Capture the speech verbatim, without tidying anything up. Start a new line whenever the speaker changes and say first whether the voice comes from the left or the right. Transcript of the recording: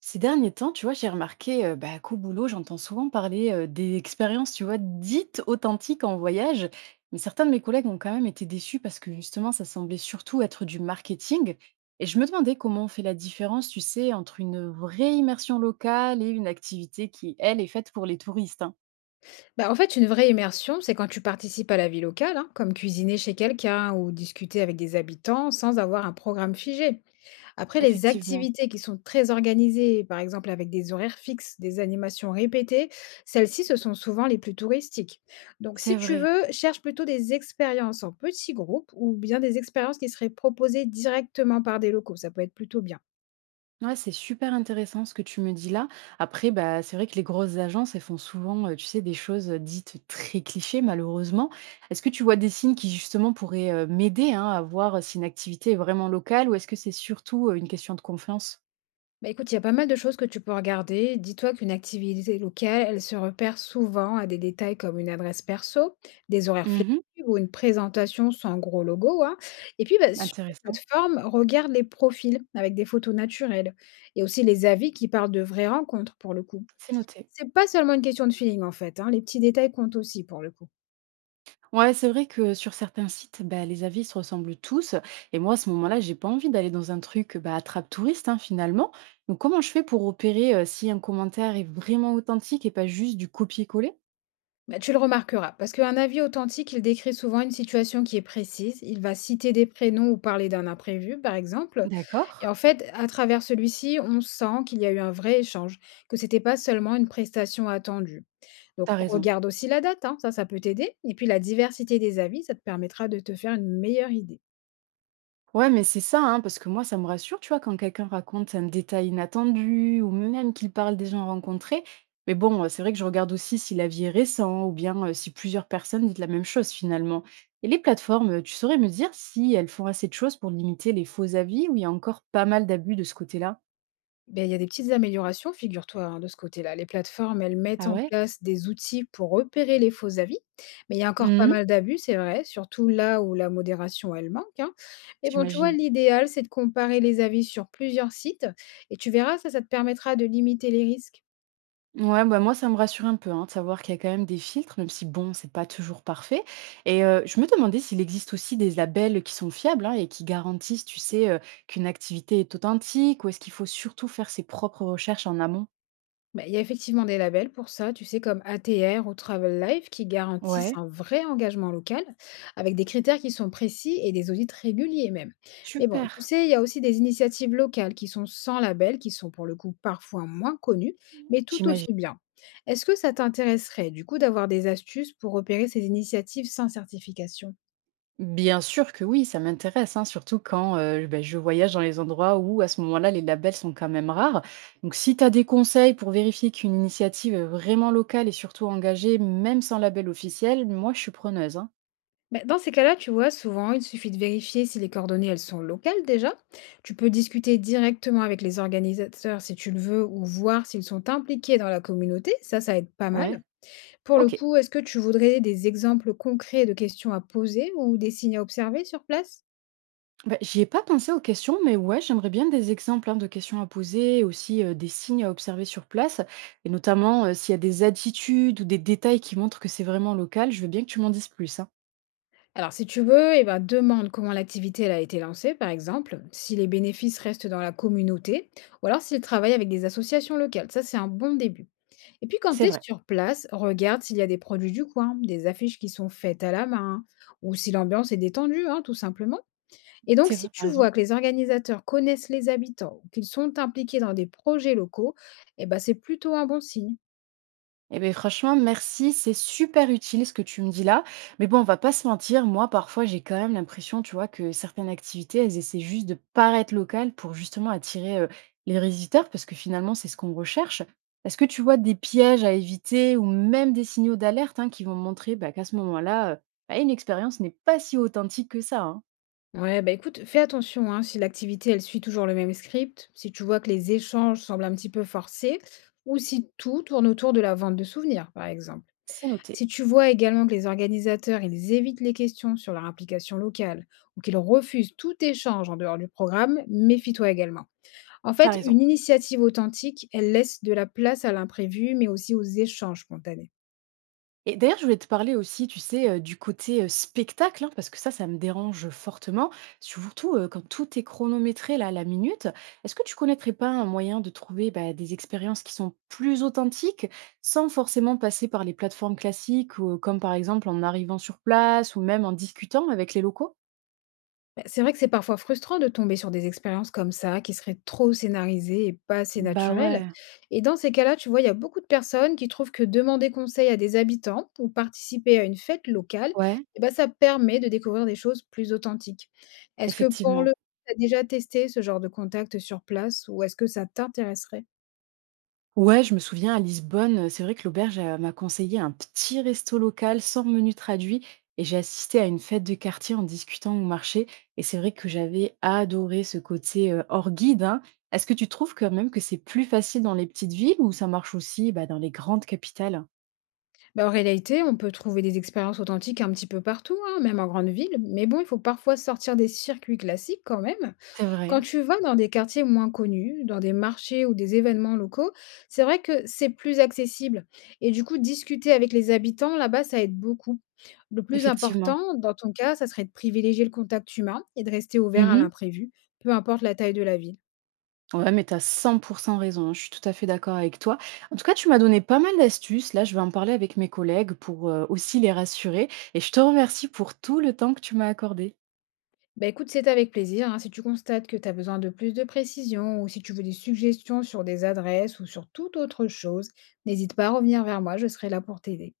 right: Ces derniers temps, tu vois, j'ai remarqué euh, bah, qu'au boulot, j'entends souvent parler euh, des expériences, tu vois, dites authentiques en voyage. Mais certains de mes collègues ont quand même été déçus parce que justement, ça semblait surtout être du marketing. Et je me demandais comment on fait la différence, tu sais, entre une vraie immersion locale et une activité qui, elle, est faite pour les touristes, hein.
left: Bah, en fait, une vraie immersion, c'est quand tu participes à la vie locale, hein, comme cuisiner chez quelqu'un ou discuter avec des habitants sans avoir un programme figé. Après, les
right: Effectivement,
left: activités qui sont très organisées, par exemple avec des horaires fixes, des animations répétées, celles-ci, ce sont souvent les plus touristiques. Donc, si
right: c'est
left: tu
right: vrai.
left: veux, cherche plutôt des expériences en petits groupes ou bien des expériences qui seraient proposées directement par des locaux. Ça peut être plutôt bien.
right: Ouais, c'est super intéressant ce que tu me dis là. Après, bah, c'est vrai que les grosses agences, elles font souvent, euh, tu sais, des choses dites très clichés, malheureusement. Est-ce que tu vois des signes qui, justement, pourraient euh, m'aider, hein, à voir si une activité est vraiment locale ou est-ce que c'est surtout euh, une question de confiance?
left: Bah écoute, il y a pas mal de choses que tu peux regarder. Dis-toi qu'une activité locale, elle se repère souvent à des détails comme une adresse perso, des horaires
right: Mhm.
left: flexibles ou une présentation sans gros logo, hein. Et puis, bah, sur la
right: Intéressant.
left: plateforme, regarde les profils avec des photos naturelles et aussi les avis qui parlent de vraies rencontres pour le coup.
right: C'est noté.
left: C'est pas seulement une question de feeling en fait, hein, les petits détails comptent aussi pour le coup.
right: Ouais, c'est vrai que sur certains sites, bah, les avis se ressemblent tous. Et moi, à ce moment-là, j'ai pas envie d'aller dans un truc, bah, attrape-touriste, hein, finalement. Donc, comment je fais pour opérer si un commentaire est vraiment authentique et pas juste du copier-coller?
left: Bah, tu le remarqueras, parce qu'un avis authentique, il décrit souvent une situation qui est précise. Il va citer des prénoms ou parler d'un imprévu, par exemple.
right: D'accord,
left: Et en fait, à travers celui-ci, on sent qu'il y a eu un vrai échange, que c'était pas seulement une prestation attendue. Donc,
right: t'as raison.
left: regarde aussi la date, hein, ça, ça peut t'aider. Et puis, la diversité des avis, ça te permettra de te faire une meilleure idée.
right: Ouais, mais c'est ça, hein, parce que moi, ça me rassure, tu vois, quand quelqu'un raconte un détail inattendu ou même qu'il parle des gens rencontrés. Mais bon, euh, c'est vrai que je regarde aussi si l'avis est récent ou bien euh, si plusieurs personnes disent la même chose finalement. Et les plateformes, euh, tu saurais me dire si elles font assez de choses pour limiter les faux avis ou il y a encore pas mal d'abus de ce côté-là?
left: Ben il y a des petites améliorations, figure-toi, hein, de ce côté-là. Les plateformes, elles mettent
right: Ah
left: en
right: ouais?
left: place des outils pour repérer les faux avis, mais il y a encore pas
right: Mhm,
left: mal d'abus, c'est vrai, surtout là où la modération, elle manque, hein. Mais bon, tu vois,
right: j'imagine.
left: l'idéal, c'est de comparer les avis sur plusieurs sites, et tu verras, ça, ça te permettra de limiter les risques.
right: Ouais, bah moi, ça me rassure un peu, hein, de savoir qu'il y a quand même des filtres, même si bon, c'est pas toujours parfait. Et euh, je me demandais s'il existe aussi des labels qui sont fiables, hein, et qui garantissent, tu sais, euh, qu'une activité est authentique ou est-ce qu'il faut surtout faire ses propres recherches en amont?
left: Bah, il y a effectivement des labels pour ça, tu sais, comme A T R ou Travel Life, qui garantissent
right: Ouais,
left: un vrai engagement local, avec des critères qui sont précis et des audits réguliers même. Mais bon,
right: super,
left: tu sais, il y a aussi des initiatives locales qui sont sans label, qui sont pour le coup parfois moins connues, mais tout
right: j'imagine.
left: aussi bien. Est-ce que ça t'intéresserait du coup d'avoir des astuces pour repérer ces initiatives sans certification?
right: Bien sûr que oui, ça m'intéresse, hein, surtout quand euh, ben, je voyage dans les endroits où à ce moment-là, les labels sont quand même rares. Donc, si tu as des conseils pour vérifier qu'une initiative est vraiment locale et surtout engagée, même sans label officiel, moi, je suis preneuse, hein.
left: Beh, dans ces cas-là, tu vois, souvent, il suffit de vérifier si les coordonnées, elles sont locales déjà. Tu peux discuter directement avec les organisateurs si tu le veux ou voir s'ils sont impliqués dans la communauté. Ça, ça aide pas
right: Ouais,
left: mal. Pour le
right: ok.
left: coup, est-ce que tu voudrais des exemples concrets de questions à poser ou des signes à observer sur place?
right: Bah, j'y ai pas pensé aux questions, mais ouais, j'aimerais bien des exemples, hein, de questions à poser, aussi euh, des signes à observer sur place, et notamment euh, s'il y a des attitudes ou des détails qui montrent que c'est vraiment local, je veux bien que tu m'en dises plus, hein.
left: Alors, si tu veux, eh ben, demande comment l'activité elle a été lancée, par exemple, si les bénéfices restent dans la communauté, ou alors s'ils travaillent avec des associations locales. Ça, c'est un bon début. Et puis quand
right: C'est
left: tu es
right: vrai,
left: sur place, regarde s'il y a des produits du coin, des affiches qui sont faites à la main, ou si l'ambiance est détendue, hein, tout simplement. Et donc
right: c'est
left: si
right: vrai, t'as
left: tu vois
right: raison.
left: que les organisateurs connaissent les habitants ou qu'ils sont impliqués dans des projets locaux, eh ben, c'est plutôt un bon signe.
right: Eh bien, franchement, merci. C'est super utile ce que tu me dis là. Mais bon, on va pas se mentir. Moi, parfois, j'ai quand même l'impression, tu vois, que certaines activités, elles essaient juste de paraître locales pour justement attirer euh, les visiteurs, parce que finalement, c'est ce qu'on recherche. Est-ce que tu vois des pièges à éviter ou même des signaux d'alerte, hein, qui vont montrer, bah, qu'à ce moment-là, euh, bah, une expérience n'est pas si authentique que ça, hein?
left: Ouais, bah écoute, fais attention hein, si l'activité elle suit toujours le même script, si tu vois que les échanges semblent un petit peu forcés, ou si tout tourne autour de la vente de souvenirs, par exemple.
right: C'est noté.
left: Si tu vois également que les organisateurs ils évitent les questions sur leur application locale ou qu'ils refusent tout échange en dehors du programme, méfie-toi également. En
right: T'as
left: fait,
right: raison.
left: une initiative authentique, elle laisse de la place à l'imprévu, mais aussi aux échanges spontanés.
right: Et d'ailleurs, je voulais te parler aussi, tu sais, heu, du côté, heu, spectacle, hein, parce que ça, ça me dérange fortement, surtout, heu, quand tout est chronométré là, à la minute. Est-ce que tu connaîtrais pas un moyen de trouver, bah, des expériences qui sont plus authentiques, sans forcément passer par les plateformes classiques ou, heu, comme par exemple en arrivant sur place ou même en discutant avec les locaux?
left: Bah, c'est vrai que c'est parfois frustrant de tomber sur des expériences comme ça, qui seraient trop scénarisées et pas assez
right: Bah
left: naturelles.
right: ouais.
left: Et dans ces cas-là, tu vois, il y a beaucoup de personnes qui trouvent que demander conseil à des habitants ou participer à une fête locale,
right: Ouais,
left: eh ben, ça permet de découvrir des choses plus authentiques. Est-ce que pour
right: effectivement.
left: le tu as déjà testé ce genre de contact sur place ou est-ce que ça t'intéresserait?
right: Ouais, je me souviens à Lisbonne, euh, c'est vrai que l'auberge euh, m'a conseillé un petit resto local sans menu traduit et j'ai assisté à une fête de quartier en discutant au marché et c'est vrai que j'avais adoré ce côté euh, hors guide, hein. Est-ce que tu trouves quand même que c'est plus facile dans les petites villes ou ça marche aussi, bah, dans les grandes capitales?
left: Bah, en réalité, on peut trouver des expériences authentiques un petit peu partout, hein, même en grande ville, mais bon, il faut parfois sortir des circuits classiques quand même.
right: C'est vrai,
left: Quand tu vas dans des quartiers moins connus, dans des marchés ou des événements locaux, c'est vrai que c'est plus accessible. Et du coup, discuter avec les habitants là-bas, ça aide beaucoup. Le plus
right: effectivement.
left: important, dans ton cas, ça serait de privilégier le contact humain et de rester ouvert à l'imprévu, peu importe la taille de la ville.
right: Ouais, mais tu as cent raison, hein, je suis tout à fait d'accord avec toi. En tout cas, tu m'as donné pas mal d'astuces. Là, je vais en parler avec mes collègues pour, heu, aussi les rassurer et je te remercie pour tout le temps que tu m'as accordé.
left: Bah écoute, c'est avec plaisir, hein. Si tu constates que tu as besoin de plus de précisions ou si tu veux des suggestions sur des adresses ou sur toute autre chose, n'hésite pas à revenir vers moi, je serai là pour t'aider.